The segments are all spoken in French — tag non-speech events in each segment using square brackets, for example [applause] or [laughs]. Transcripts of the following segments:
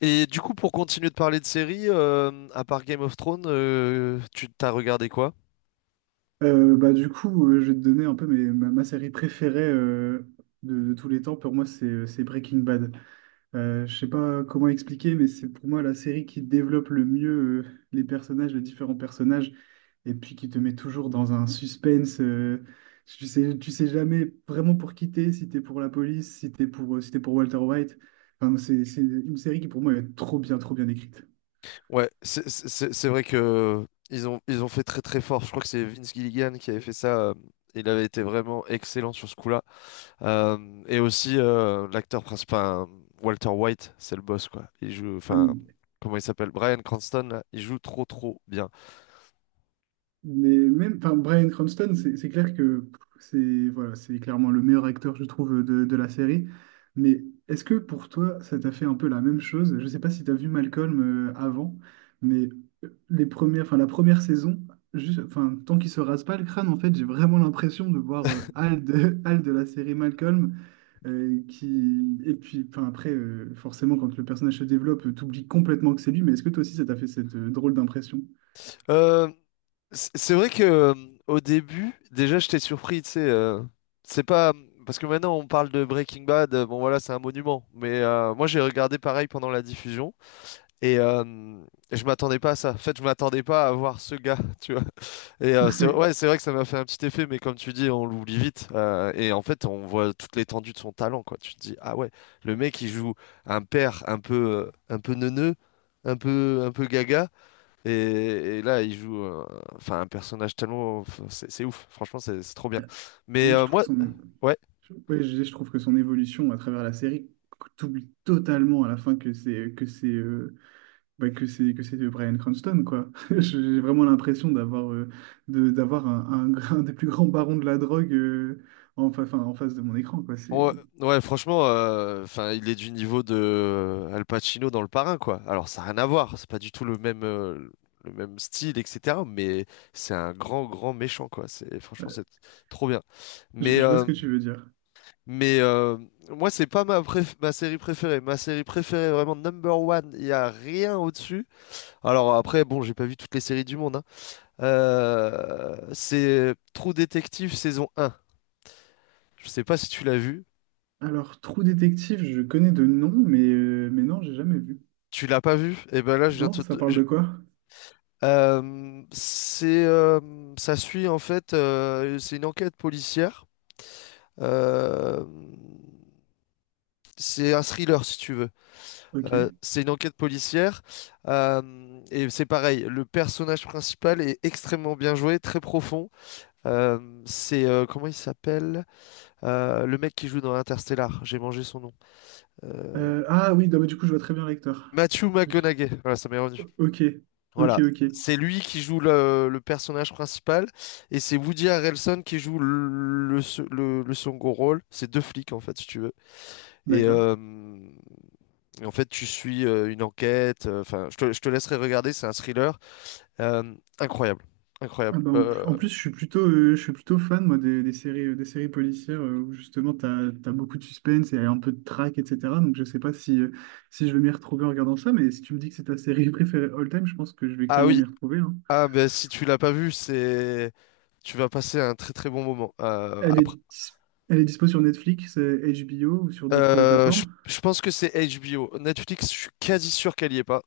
Et du coup, pour continuer de parler de séries, à part Game of Thrones, tu t'as regardé quoi? Du coup, je vais te donner un peu ma série préférée de tous les temps. Pour moi, c'est Breaking Bad. Je sais pas comment expliquer, mais c'est pour moi la série qui développe le mieux les personnages, les différents personnages, et puis qui te met toujours dans un suspense. Tu sais jamais vraiment pour qui t'es, si t'es pour la police, si t'es pour, si t'es pour Walter White. Enfin, c'est une série qui pour moi est trop bien écrite. Ouais, c'est vrai que ils ont fait très très fort. Je crois que c'est Vince Gilligan qui avait fait ça. Il avait été vraiment excellent sur ce coup-là. Et aussi, l'acteur principal, enfin, Walter White, c'est le boss, quoi. Il joue, enfin, I'm. comment il s'appelle? Bryan Cranston, là, il joue trop trop bien. Mais même, enfin, Bryan Cranston, c'est clair que pff, c'est voilà, c'est clairement le meilleur acteur, je trouve, de la série. Mais est-ce que pour toi, ça t'a fait un peu la même chose? Je sais pas si tu as vu Malcolm avant, mais les premières, enfin, la première saison, juste, enfin, tant qu'il se rase pas le crâne, en fait, j'ai vraiment l'impression de voir [laughs] Hal de, [laughs] Hal de la série Malcolm, et puis, enfin, après, forcément, quand le personnage se développe, t'oublies complètement que c'est lui. Mais est-ce que toi aussi, ça t'a fait cette drôle d'impression? Euh, c'est vrai que au début, déjà, j'étais surpris, tu sais. C'est pas parce que maintenant on parle de Breaking Bad. Bon, voilà, c'est un monument. Mais moi, j'ai regardé pareil pendant la diffusion et je m'attendais pas à ça. En fait, je m'attendais pas à voir ce gars, [laughs] tu vois. Et c'est ouais, [laughs] c'est vrai que ça m'a fait un petit effet, mais comme tu dis, on l'oublie vite. Et en fait, on voit toute l'étendue de son talent, quoi. Tu te dis, ah ouais, le mec, il joue un père un peu neuneux, un peu gaga. Et, et là, il joue enfin, un personnage tellement. Enfin, c'est ouf, franchement, c'est trop bien. Mais Moi, je trouve moi, son. ouais. Oui, je trouve que son évolution à travers la série, t'oublies totalement à la fin que c'est bah, que c'est de Bryan Cranston quoi. [laughs] Mm. J'ai vraiment l'impression d'avoir de d'avoir un des plus grands barons de la drogue enfin, en face de mon écran quoi. C'est Ouais, ouais, franchement, enfin, il est du niveau de Al Pacino dans Le Parrain, quoi. Alors, ça n'a rien à voir, c'est pas du tout le même style, etc. Mais c'est un grand, grand méchant, quoi. C'est, franchement, ouais, c'est trop bien. Mais, je vois euh, ce que tu veux dire. mais moi, c'est pas ma, préf- ma série préférée. Ma série préférée, vraiment number one, il y a rien au-dessus. Alors, après, bon, j'ai pas vu toutes les séries du monde, hein. C'est Trou Détective saison 1. Je sais pas si tu l'as vu. Alors Trou Détective, je connais de nom, mais non, j'ai jamais vu. Tu l'as pas vu? Et ben là, je viens Non, te... ça te- parle je- de quoi? Euh, c'est, euh, Ça suit en fait, c'est une enquête policière. Euh, c'est un thriller si tu veux. Ok. C'est une enquête policière. Et c'est pareil, le personnage principal est extrêmement bien joué, très profond. Comment il s'appelle? Le mec qui joue dans Interstellar. J'ai mangé son nom. Euh, Ah oui, non, mais du coup, je vois très bien l'acteur. Matthew Je- McConaughey, voilà, ça m'est revenu. Ok, ok, Voilà, ok, c'est lui qui joue le personnage principal et c'est Woody Harrelson qui joue le second rôle. C'est deux flics en fait, si tu veux. Et, d'accord. euh, et en fait, tu suis une enquête. Enfin, je te laisserai regarder, c'est un thriller Euh, incroyable, incroyable. Ah bah, en plus, je suis plutôt fan moi, des séries policières où justement tu as, beaucoup de suspense et un peu de traque, etc. Donc je sais pas si, si je vais m'y retrouver en regardant ça, mais si tu me dis que c'est ta série [laughs] préférée all time, je pense que je vais Ah clairement oui, m'y retrouver, hein. ah ben si tu l'as pas vu, c'est tu vas passer un très très bon moment. Elle est, elle est dispo sur Netflix, HBO ou sur d'autres plateformes. Je pense que c'est HBO. Netflix, je suis quasi sûr qu'elle y est pas.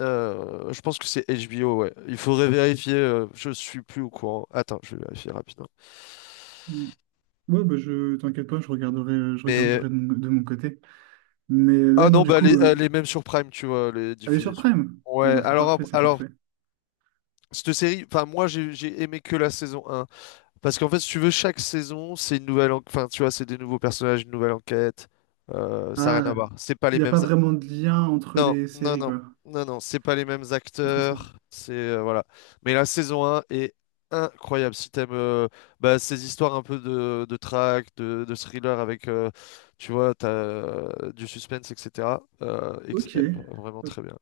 Je pense que c'est HBO, ouais. Il faudrait vérifier. Je suis plus au courant. Attends, je vais vérifier rapidement. Mm. Ouais, bah je t'inquiète pas, je Mais regarderai de mon côté. Mais ouais, ah non, non, du bah coup, elle euh. est même sur Prime, tu vois, elle est Elle est diffusée sur sur- Prime? Bon, Ouais. bah, c'est parfait, c'est Alors parfait. cette série, enfin moi j'ai aimé que la saison un, parce qu'en fait si tu veux chaque saison c'est une nouvelle, enfin tu vois c'est des nouveaux personnages, une nouvelle enquête. Ça n'a rien à Ah, voir. C'est pas les il n'y a mêmes. pas vraiment de lien entre Non, les non, séries, non, quoi. non, non, c'est pas les mêmes Entre les saisons. acteurs, c'est voilà. Mais la saison 1 est incroyable. Si t'aimes bah, ces histoires un peu de track, de thriller avec, tu vois, t'as du suspense, etc. euh, ex- Ok. euh, Vraiment Hop. très bien.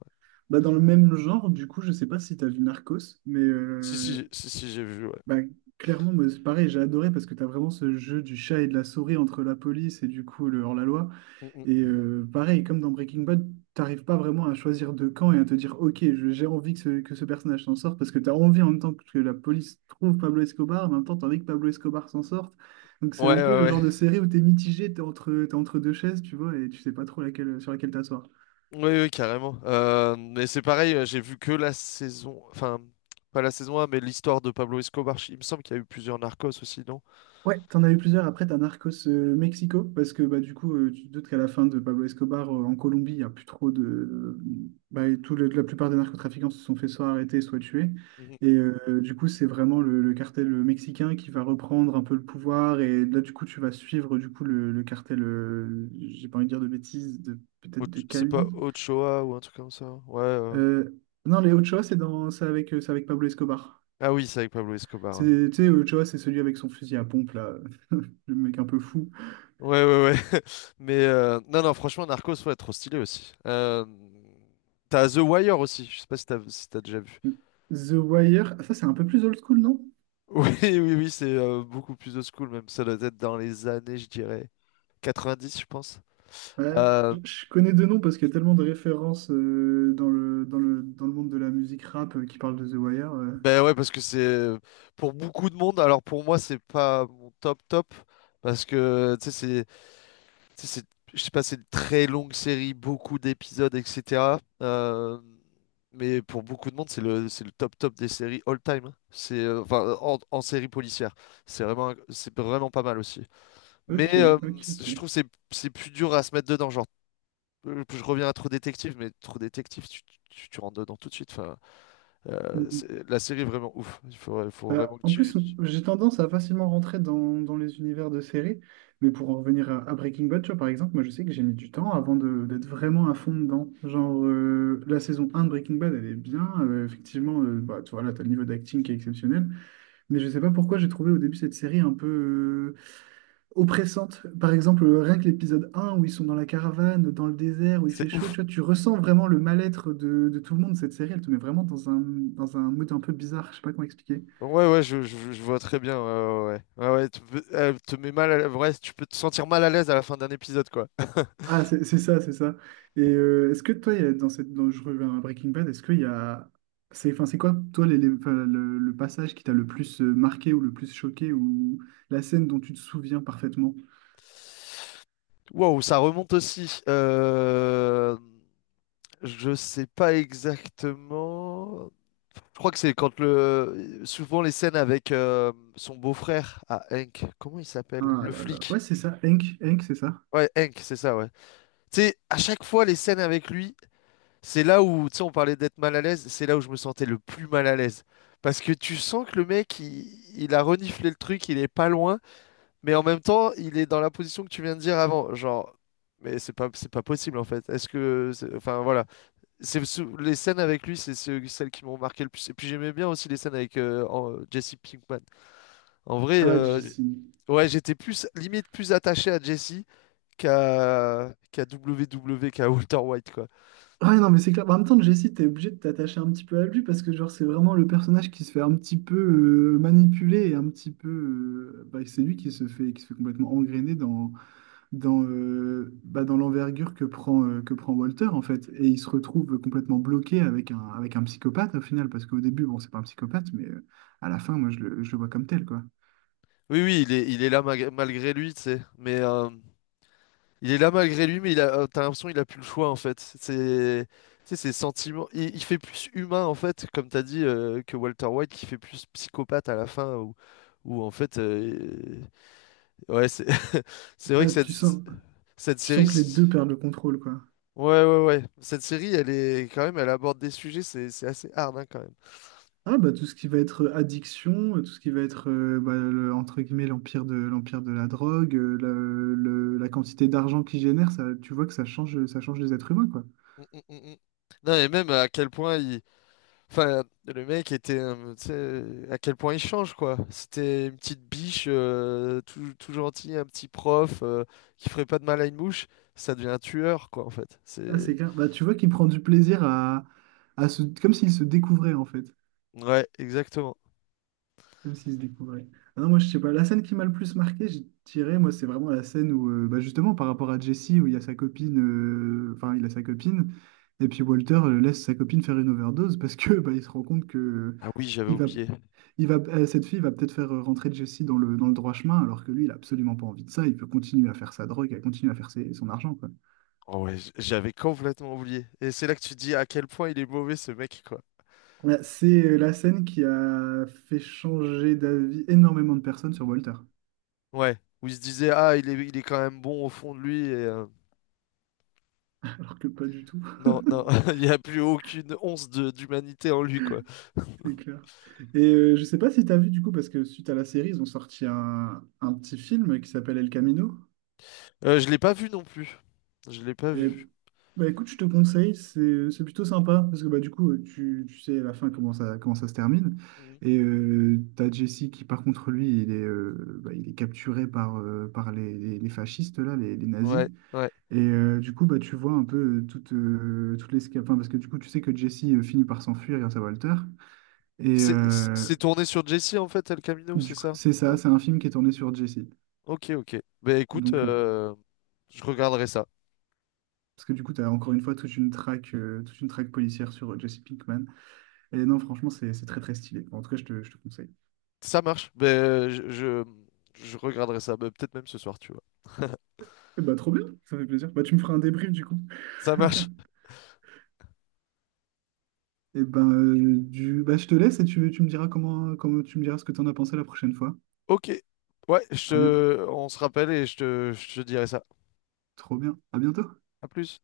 Bah, dans le même genre, du coup, je sais pas si tu as vu Narcos, mais Si, si, euh, si, si, j'ai vu, ouais. bah, clairement, moi, c'est pareil, j'ai adoré parce que tu as vraiment ce jeu du chat et de la souris entre la police et du coup le hors-la-loi. Mm, Et mm. Pareil, comme dans Breaking Bad, t'arrives pas vraiment à choisir de camp et à te dire, ok, j'ai envie que ce personnage s'en sorte, parce que t'as envie en même temps que la police trouve Pablo Escobar, en même temps t'as envie que Pablo Escobar s'en sorte. Donc c'est Ouais, un ouais, peu le ouais. genre de série où t'es mitigé, t'es entre deux chaises, tu vois, et tu sais pas trop laquelle, sur laquelle t'asseoir. Oui, oui, carrément. Mais c'est pareil, j'ai vu que la saison, enfin, pas la saison 1, mais l'histoire de Pablo Escobar. Il me semble qu'il y a eu plusieurs Narcos aussi, non? Ouais, t'en as eu plusieurs après, t'as Narcos Mexico, parce que bah, du coup, tu te doutes qu'à la fin de Pablo Escobar en Colombie, il n'y a plus trop de. Bah, et la plupart des narcotrafiquants se sont fait soit arrêter, soit tuer. Mhm. Et du coup, c'est vraiment le cartel mexicain qui va reprendre un peu le pouvoir. Et là, du coup, tu vas suivre du coup le cartel, j'ai pas envie de dire de bêtises, de, peut-être de C'est pas Cali. Ochoa ou un truc comme ça. Ouais. Euh, non, les Ochoa, c'est dans, c'est avec Pablo Escobar. Ah oui, c'est avec Pablo C'est, Escobar. tu sais, Ochoa, c'est celui avec son fusil à pompe, là, [laughs] le mec un peu fou. Ouais, ouais, ouais, ouais. [laughs] Mais non, non, franchement, Narcos, ouais, trop stylé aussi. T'as The Wire aussi. Je sais pas si t'as déjà vu. [laughs] The Wire, ah, ça c'est un peu plus old school, non? Oui, oui, oui, c'est beaucoup plus old school même. Ça doit être dans les années, je dirais, 90, je pense. Ouais, Euh, je connais deux noms parce qu'il y a tellement de références dans le, dans le, dans le monde de la musique rap qui parlent de The Wire, euh. ben ouais, parce que c'est pour beaucoup de monde. Alors pour moi, c'est pas mon top top parce que tu sais, Tu sais, c'est- je sais pas, c'est une très longue série, beaucoup d'épisodes, etc. Mais pour beaucoup de monde, c'est c'est le top top des séries all time, hein. C'est, enfin, en, en série policière. C'est vraiment, c'est vraiment pas mal aussi. Mais Ok, ok, je ok. trouve que c'est plus dur à se mettre dedans. Genre, je reviens à Trop Détective, mais Trop Détective, tu rentres dedans tout de suite. Enfin, Mm, mm. La série est vraiment ouf. Il faut vraiment que En tu. plus, j'ai tendance à facilement rentrer dans, dans les univers de séries, mais pour en revenir à Breaking Bad, tu vois, par exemple, moi je sais que j'ai mis du temps avant d'être vraiment à fond dedans. Genre, la saison un de Breaking Bad, elle est bien, effectivement, tu vois, là, t'as le niveau d'acting qui est exceptionnel. Mais je sais pas pourquoi j'ai trouvé au début cette série un peu oppressante. Par exemple, rien que l'épisode un où ils sont dans la caravane, dans le désert, où il fait C'est chaud, tu ouf. vois, tu ressens vraiment le mal-être de tout le monde. Cette série, elle te met vraiment dans un mood un peu bizarre, je sais pas comment expliquer. Ouais, ouais, je vois très bien. Ouais, ouais, ouais. Ouais, ouais, tu peux- elle te met mal à l'aise. Ouais, tu peux te sentir mal à l'aise à la fin d'un épisode, quoi. [laughs] Ah, c'est ça, c'est ça. Et est-ce que toi, il y a dans cette, dans, je reviens à Breaking Bad, est-ce qu'il y a... C'est, enfin, c'est quoi, toi, enfin, le passage qui t'a le plus marqué ou le plus choqué ou la scène dont tu te souviens parfaitement? Wow, ça remonte aussi. Je sais pas exactement. Je crois que c'est quand le. Souvent les scènes avec son beau-frère à Hank. Comment il s'appelle? Ah Le là là. Ouais, flic. c'est ça, Hank, Hank, c'est ça. Ouais, Hank, c'est ça, ouais. Tu sais, à chaque fois les scènes avec lui. C'est là où, tu sais, on parlait d'être mal à l'aise, c'est là où je me sentais le plus mal à l'aise. Parce que tu sens que il a reniflé le truc, il est pas loin, mais en même temps, il est dans la position que tu viens de dire avant. Genre, mais c'est pas possible en fait. Enfin voilà, les scènes avec lui, celles qui m'ont marqué le plus. Et puis j'aimais bien aussi les scènes avec Jesse Pinkman. En vrai, Ah, Jessie. ouais, j'étais plus, limite plus attaché à Jesse qu'à qu'à W W qu'à Walter White, quoi. Ouais, non, mais c'est clair. Bah, en même temps, Jessie, t'es obligé de t'attacher un petit peu à lui parce que, genre, c'est vraiment le personnage qui se fait un petit peu manipuler et un petit peu, c'est lui qui se fait complètement engrainer dans l'envergure que prend Walter, en fait. Et il se retrouve complètement bloqué avec un psychopathe, au final, parce qu'au début, bon, c'est pas un psychopathe, à la fin, moi, je le vois comme tel, quoi. Oui, oui, il est là malgré lui, tu sais. Mais il est là malgré lui, mais t'as l'impression qu'il a plus le choix en fait. C'est, tu sais, ses sentiments. Il fait plus humain en fait, comme t'as dit, que Walter White, qui fait plus psychopathe à la fin, en fait, ouais, c'est, [laughs] c'est vrai Bah, que cette tu sens série, que les deux perdent le contrôle, quoi. ouais, ouais, ouais, cette série, elle est quand même, elle aborde des sujets, c'est assez hard hein, quand même. Ah bah tout ce qui va être addiction, tout ce qui va être entre guillemets l'empire de la drogue, la quantité d'argent qu'il génère, ça, tu vois que ça change les êtres humains quoi. Mm, mm, mm, mm. Non, et même à quel point il Enfin, le mec était, tu sais, à quel point il change, quoi. C'était une petite biche, tout gentil, un petit prof, qui ferait pas de mal à une mouche. Ça devient un tueur, quoi, en fait. Ah C'est... c'est clair. Bah tu vois qu'il prend du plaisir à se, comme s'il se découvrait en fait, Ouais, exactement. comme s'il se découvrait. Ah non moi je sais pas. La scène qui m'a le plus marqué, je dirais moi c'est vraiment la scène où justement par rapport à Jesse où il y a sa copine, enfin il a sa copine et puis Walter laisse sa copine faire une overdose parce que bah, il se rend compte que Ah oui, j'avais il va oublié. il va, cette fille va peut-être faire rentrer Jesse dans le droit chemin, alors que lui, il a absolument pas envie de ça. Il peut continuer à faire sa drogue, à continuer à faire son argent, quoi. Oh ouais, j'avais complètement oublié. Et c'est là que tu te dis à quel point il est mauvais, ce mec, quoi. Ouais, c'est la scène qui a fait changer d'avis énormément de personnes sur Walter. Ouais, où il se disait, ah, il est quand même bon au fond de lui, [laughs] Alors que pas du tout. Non, non, [laughs] il n'y a plus aucune once de d'humanité en lui, quoi. [laughs] C'est clair. Et je sais pas si tu as vu du coup, parce que suite à la série, ils ont sorti un petit film qui s'appelle El Camino. Je l'ai pas vu non plus. Je l'ai pas Et, vu. bah, écoute, je te conseille, c'est plutôt sympa parce que bah, du coup, tu sais à la fin comment ça se termine. Mhm. Et t'as Jesse qui, par contre, lui, il est, il est capturé par, par les, les fascistes, là, les nazis. Ouais, ouais. Et du coup, bah, tu vois un peu toute, toute l'escapade. Enfin, parce que du coup, tu sais que Jesse finit par s'enfuir grâce à Walter. Et C'est tourné sur Jessie en fait, El Camino, c'est du coup, ça? c'est Ouais. ça, c'est un film qui est tourné sur Jesse. Ok, ok. Ben écoute, Donc, je regarderai ça. parce que du coup, tu as encore une fois toute une traque policière sur Jesse Pinkman. Et non, franchement, c'est très très stylé. En tout cas, je te conseille. Ça marche. Ben je regarderai ça. Ben, peut-être même ce soir, tu vois. Et bah, trop bien, ça fait plaisir. Bah, tu me feras un débrief du coup. [laughs] Ça marche. Et ben je te laisse et tu me diras comment, comment tu me diras ce que tu en as pensé la prochaine fois. Ok. Ouais, Ah bien, on se rappelle et je te dirai ça. trop bien. À bientôt. À plus.